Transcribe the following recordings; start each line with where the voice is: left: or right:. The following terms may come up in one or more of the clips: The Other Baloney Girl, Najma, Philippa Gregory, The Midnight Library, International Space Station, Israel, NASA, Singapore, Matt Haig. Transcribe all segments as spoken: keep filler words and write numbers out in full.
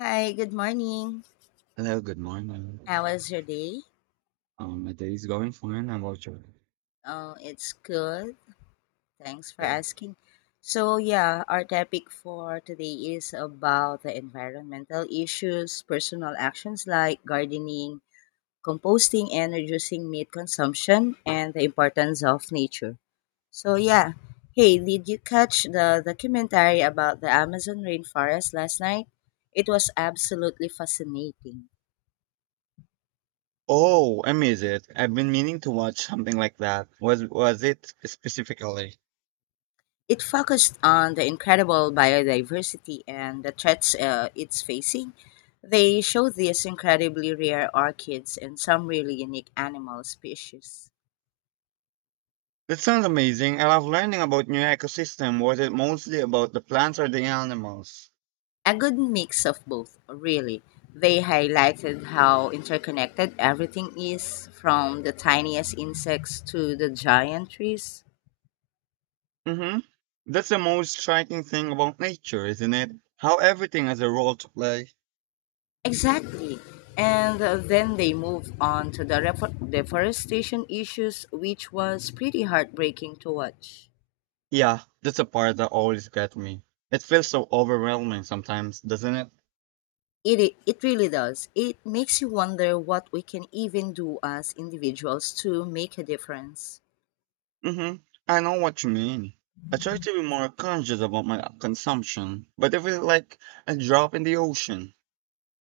left: Hi, good morning.
right: Hello, good morning.
left: How was your day?
right: Um, my day is going fine. I'm watching.
left: Oh, it's good. Thanks for asking. So, yeah, our topic for today is about the environmental issues, personal actions like gardening, composting, and reducing meat consumption, and the importance of nature. So, yeah. Hey, did you catch the documentary about the Amazon rainforest last night? It was absolutely fascinating.
right: Oh, I miss it. I've been meaning to watch something like that. Was was it specifically?
left: It focused on the incredible biodiversity and the threats uh, it's facing. They showed these incredibly rare orchids and some really unique animal species.
right: That sounds amazing. I love learning about new ecosystem. Was it mostly about the plants or the animals?
left: A good mix of both, really. They highlighted how interconnected everything is, from the tiniest insects to the giant trees.
right: Mm-hmm. That's the most striking thing about nature, isn't it? How everything has a role to play.
left: Exactly. And uh, Then they move on to the refo- deforestation issues, which was pretty heartbreaking to watch.
right: Yeah, that's a part that always gets me. It feels so overwhelming sometimes, doesn't it?
left: It, i- it really does. It makes you wonder what we can even do as individuals to make a difference.
right: hmm I know what you mean. I try to be more conscious about my consumption, but it feels like a drop in the ocean.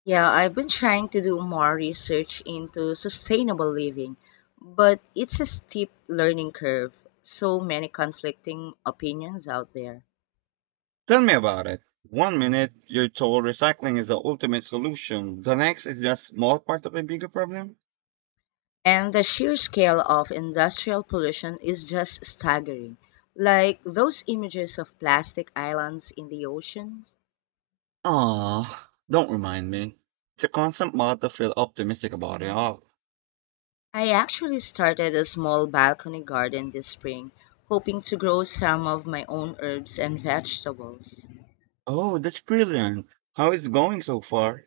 left: Yeah, I've been trying to do more research into sustainable living, but it's a steep learning curve. So many conflicting opinions out there.
right: Tell me about it. One minute you're told recycling is the ultimate solution. The next is just small part of a bigger problem.
left: And the sheer scale of industrial pollution is just staggering. Like those images of plastic islands in the oceans.
right: Ah, don't remind me. It's a constant mod to feel optimistic about it all.
left: I actually started a small balcony garden this spring, hoping to grow some of my own herbs and vegetables.
right: Oh, that's brilliant. How is it going so far?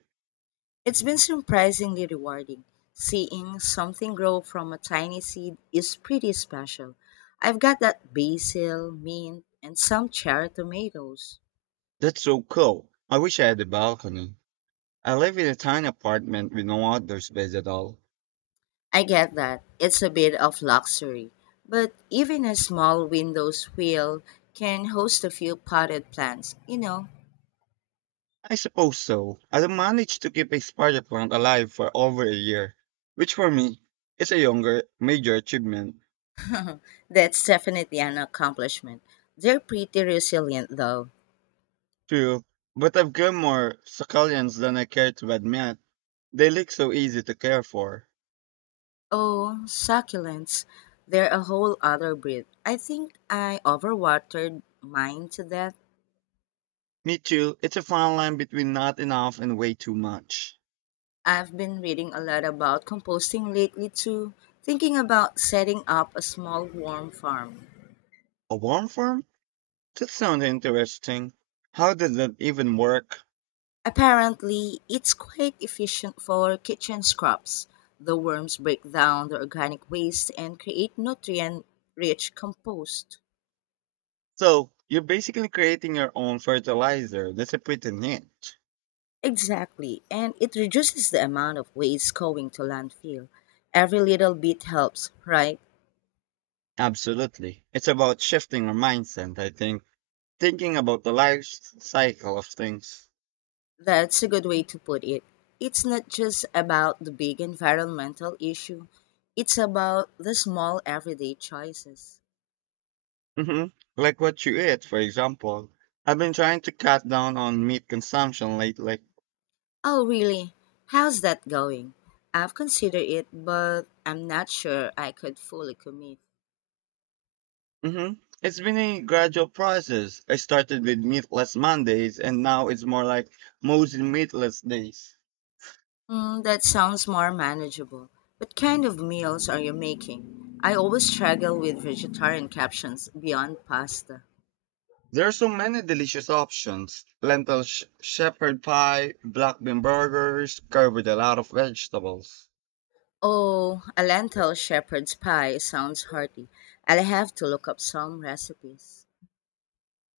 left: It's been surprisingly rewarding. Seeing something grow from a tiny seed is pretty special. I've got that basil, mint, and some cherry tomatoes.
right: That's so cool. I wish I had a balcony. I live in a tiny apartment with no outdoor space at all.
left: I get that. It's a bit of luxury, but even a small window's wheel can host a few potted plants, you know.
right: I suppose so. I managed to keep a spider plant alive for over a year, which for me is a younger major achievement.
left: That's definitely an accomplishment. They're pretty resilient, though.
right: True, but I've grown more succulents than I care to admit. They look so easy to care for.
left: Oh, succulents. They're a whole other breed. I think I overwatered mine to death.
right: Me too, it's a fine line between not enough and way too much.
left: I've been reading a lot about composting lately, too, thinking about setting up a small worm farm.
right: A worm farm? That sounds interesting. How does that even work?
left: Apparently, it's quite efficient for kitchen scraps. The worms break down the organic waste and create nutrient rich compost.
right: So, you're basically creating your own fertilizer. That's a pretty neat.
left: Exactly, and it reduces the amount of waste going to landfill. Every little bit helps, right?
right: Absolutely. It's about shifting our mindset, I think. Thinking about the life cycle of things.
left: That's a good way to put it. It's not just about the big environmental issue, it's about the small everyday choices.
right: hmm Like what you eat, for example. I've been trying to cut down on meat consumption lately.
left: Oh, really? How's that going? I've considered it, but I'm not sure I could fully commit.
right: hmm It's been a gradual process. I started with meatless Mondays, and now it's more like mostly meatless days.
left: Mm, that sounds more manageable. What kind of meals are you making? I always struggle with vegetarian captions beyond pasta.
right: There are so many delicious options: lentil sh- shepherd pie, black bean burgers, covered with a lot of vegetables.
left: Oh, a lentil shepherd's pie sounds hearty. I'll have to look up some recipes.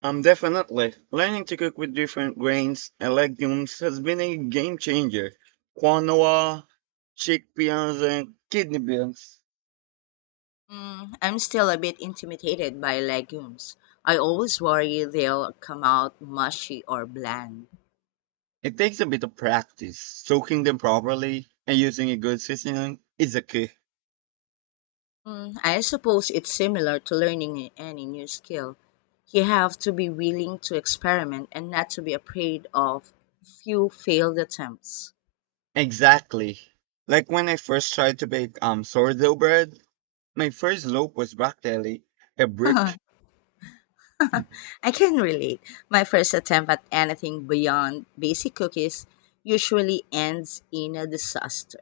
right: Um, definitely. Learning to cook with different grains and legumes has been a game changer. Quinoa, chickpeas, and kidney beans.
left: Mm, I'm still a bit intimidated by legumes. I always worry they'll come out mushy or bland.
right: It takes a bit of practice. Soaking them properly and using a good seasoning is a key.
left: Mm, I suppose it's similar to learning any new skill. You have to be willing to experiment and not to be afraid of few failed attempts.
right: Exactly. Like when I first tried to bake um sourdough bread, my first loaf was practically a brick.
left: I can relate. My first attempt at anything beyond basic cookies usually ends in a disaster.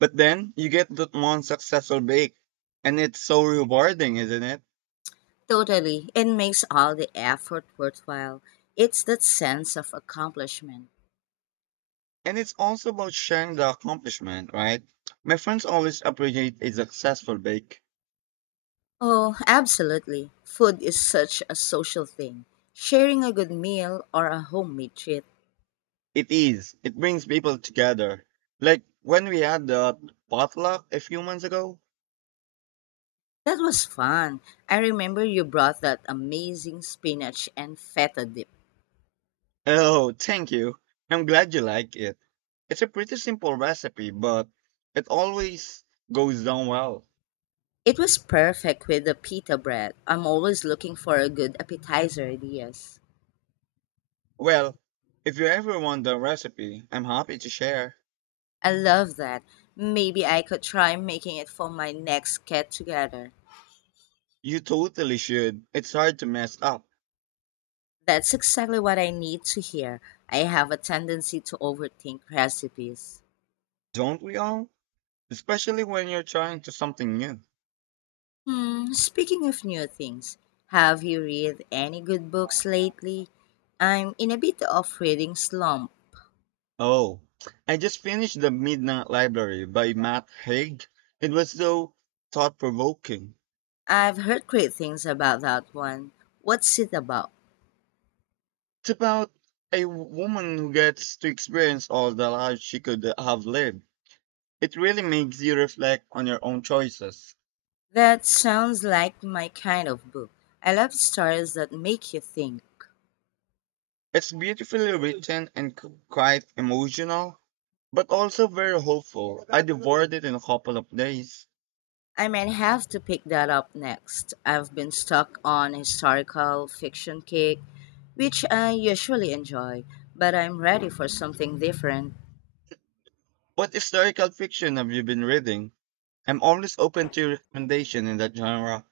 right: But then you get that one successful bake, and it's so rewarding, isn't it?
left: Totally. It makes all the effort worthwhile. It's that sense of accomplishment.
right: And it's also about sharing the accomplishment, right? My friends always appreciate a successful bake.
left: Oh, absolutely. Food is such a social thing. Sharing a good meal or a homemade treat.
right: It is. It brings people together. Like when we had the potluck a few months ago.
left: That was fun. I remember you brought that amazing spinach and feta dip.
right: Oh, thank you. I'm glad you like it. It's a pretty simple recipe, but it always goes down well.
left: It was perfect with the pita bread. I'm always looking for a good appetizer ideas.
right: Well, if you ever want the recipe, I'm happy to share.
left: I love that. Maybe I could try making it for my next get together.
right: You totally should. It's hard to mess up,
left: That's exactly what I need to hear. I have a tendency to overthink recipes.
right: don't we all? Especially when you're trying to something new.
left: Hmm, speaking of new things, have you read any good books lately? I'm in a bit of reading slump.
right: Oh, I just finished The Midnight Library by Matt Haig. It was so thought provoking.
left: I've heard great things about that one. What's it about?
right: It's about a w- woman who gets to experience all the lives she could have lived. It really makes you reflect on your own choices.
left: That sounds like my kind of book. I love stories that make you think.
right: It's beautifully written and c- quite emotional, but also very hopeful. I devoured it in a couple of days.
left: I might have to pick that up next. I've been stuck on historical fiction kick, which I usually enjoy, but I'm ready for something different.
right: What historical fiction have you been reading? I'm always open to your recommendation in that genre.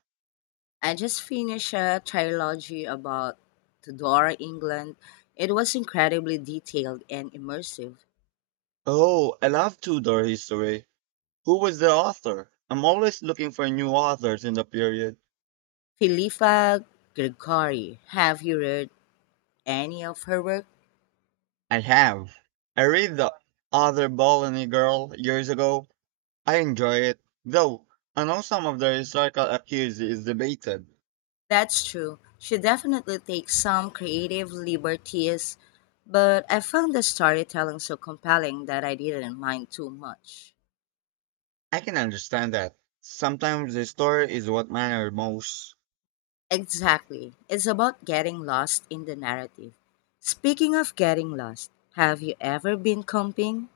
left: I just finished a trilogy about Tudor England. It was incredibly detailed and immersive.
right: Oh, I love Tudor history. Who was the author? I'm always looking for new authors in the period.
left: Philippa Gregory, have you read any of her work?
right: I have. I read The Other Baloney Girl years ago. I enjoy it, though I know some of the historical accuracy is debated.
left: That's true. She definitely takes some creative liberties, but I found the storytelling so compelling that I didn't mind too much.
right: I can understand that. Sometimes the story is what matters most.
left: Exactly. It's about getting lost in the narrative. Speaking of getting lost, have you ever been camping?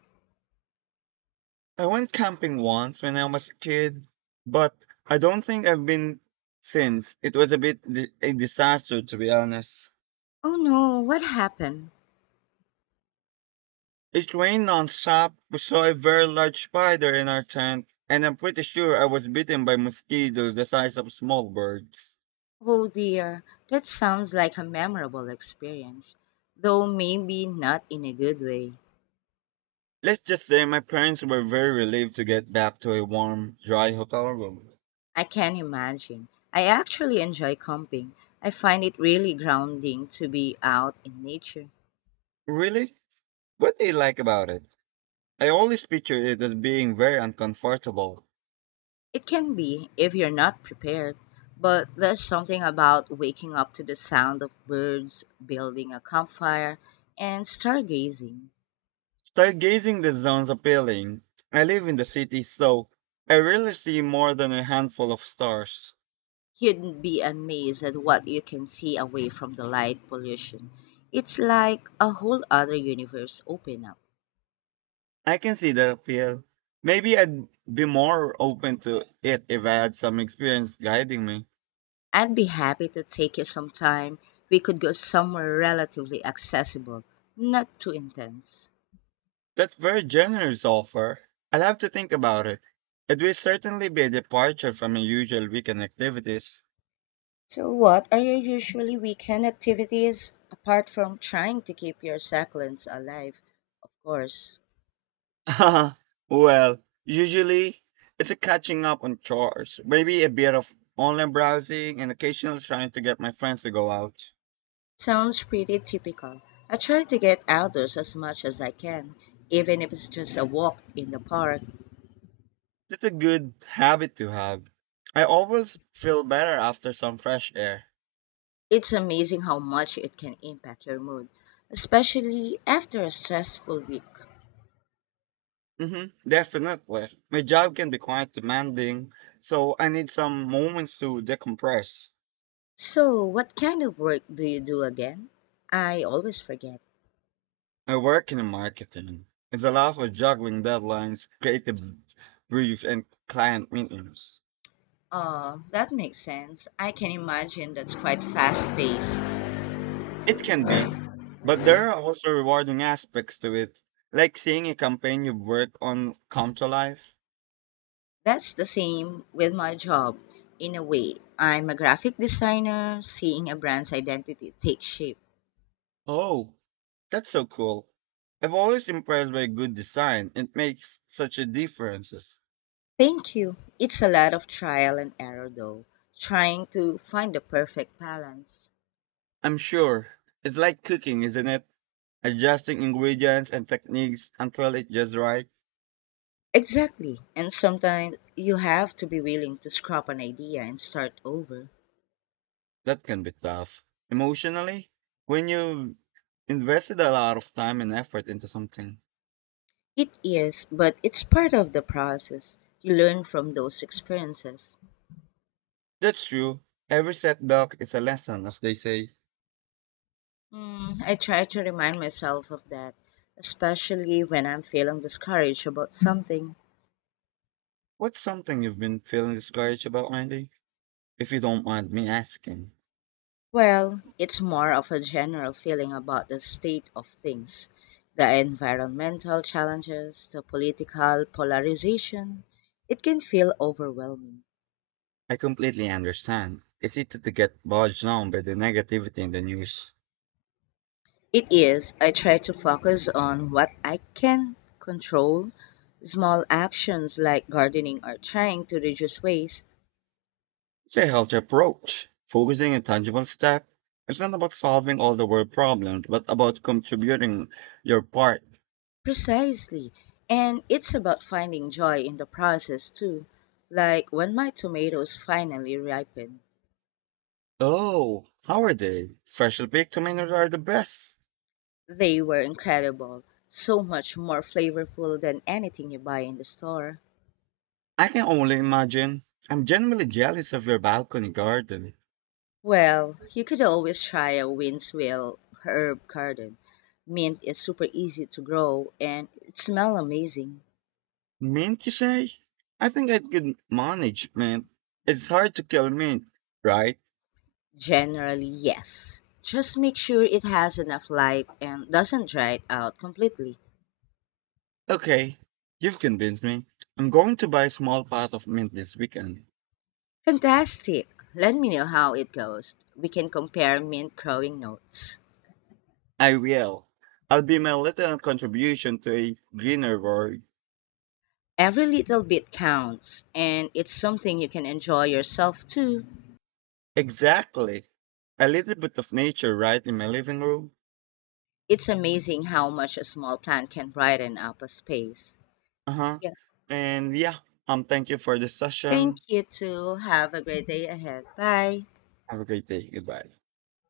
right: I went camping once when I was a kid, but I don't think I've been since. It was a bit di- a disaster, to be honest.
left: Oh no, what happened?
right: It rained nonstop. We saw a very large spider in our tent, and I'm pretty sure I was bitten by mosquitoes the size of small birds.
left: Oh dear, that sounds like a memorable experience, though maybe not in a good way.
right: Let's just say my parents were very relieved to get back to a warm, dry hotel room.
left: I can imagine. I actually enjoy camping. I find it really grounding to be out in nature.
right: Really? What do you like about it? I always picture it as being very uncomfortable.
left: It can be if you're not prepared, but there's something about waking up to the sound of birds, building a campfire, and stargazing.
right: Stargazing the zone's appealing. I live in the city, so I rarely see more than a handful of stars.
left: You'd be amazed at what you can see away from the light pollution. It's like a whole other universe open up.
right: I can see that appeal. Maybe I'd be more open to it if I had some experience guiding me.
left: I'd be happy to take you sometime. We could go somewhere relatively accessible, not too intense.
right: That's very generous offer. I'll have to think about it. It will certainly be a departure from my usual weekend activities.
left: So, what are your usually weekend activities apart from trying to keep your succulents alive? Of course.
right: Well, usually it's a catching up on chores, maybe a bit of online browsing and occasional trying to get my friends to go out.
left: Sounds pretty typical. I try to get outdoors as much as I can, even if it's just a walk in the park.
right: That's a good habit to have. I always feel better after some fresh air.
left: It's amazing how much it can impact your mood, especially after a stressful week.
right: hmm Definitely. My job can be quite demanding, so I need some moments to decompress.
left: So, what kind of work do you do again? I always forget.
right: I work in marketing. It's a lot of juggling deadlines, creative briefs, and client meetings.
left: Oh, that makes sense. I can imagine that's quite fast paced.
right: It can be, but there are also rewarding aspects to it, like seeing a campaign you work on come to life.
left: That's the same with my job, in a way. I'm a graphic designer, seeing a brand's identity take shape.
right: Oh, that's so cool. I'm always impressed by good design. It makes such a difference.
left: Thank you. It's a lot of trial and error, though, trying to find the perfect balance.
right: I'm sure. It's like cooking, isn't it? Adjusting ingredients and techniques until it's just right,
left: Exactly. And sometimes you have to be willing to scrap an idea and start over.
right: that can be tough. Emotionally, when you've invested a lot of time and effort into something.
left: It is, but it's part of the process. You learn from those experiences.
right: That's true. Every setback is a lesson, as they say.
left: Mm, I try to remind myself of that, especially when I'm feeling discouraged about something.
right: What's something you've been feeling discouraged about lately? If you don't mind me asking,
left: Well, it's more of a general feeling about the state of things, the environmental challenges, the political polarization. It can feel overwhelming.
right: I completely understand. It's easy to get bogged down by the negativity in the news.
left: It is. I try to focus on what I can control, small actions like gardening or trying to reduce waste.
right: It's a healthy approach, focusing on tangible steps. It's not about solving all the world problems, but about contributing your part.
left: Precisely. And it's about finding joy in the process too. Like when my tomatoes finally ripened,
right: Oh, how are they? Freshly picked tomatoes are the best.
left: they were incredible, so much more flavorful than anything you buy in the store.
right: I can only imagine. I'm genuinely jealous of your balcony garden.
left: Well, you could always try a Winswell herb garden. Mint is super easy to grow and it smells amazing.
right: Mint, you say? I think I could manage mint. It's hard to kill mint, right?
left: Generally, yes. Just make sure it has enough light and doesn't dry it out completely.
right: Okay, you've convinced me. I'm going to buy a small pot of mint this weekend.
left: Fantastic! Let me know how it goes. We can compare mint growing notes.
right: I will. I'll be my little contribution to a greener world.
left: Every little bit counts, and it's something you can enjoy yourself too.
right: Exactly. A little bit of nature right in my living room.
left: It's amazing how much a small plant can brighten up a space.
right: Uh huh.
left: Yeah.
right: And yeah, um, thank you for the
left: Thank
right: session.
left: you too. Have a great day ahead. Bye.
right: Have a great day. Goodbye.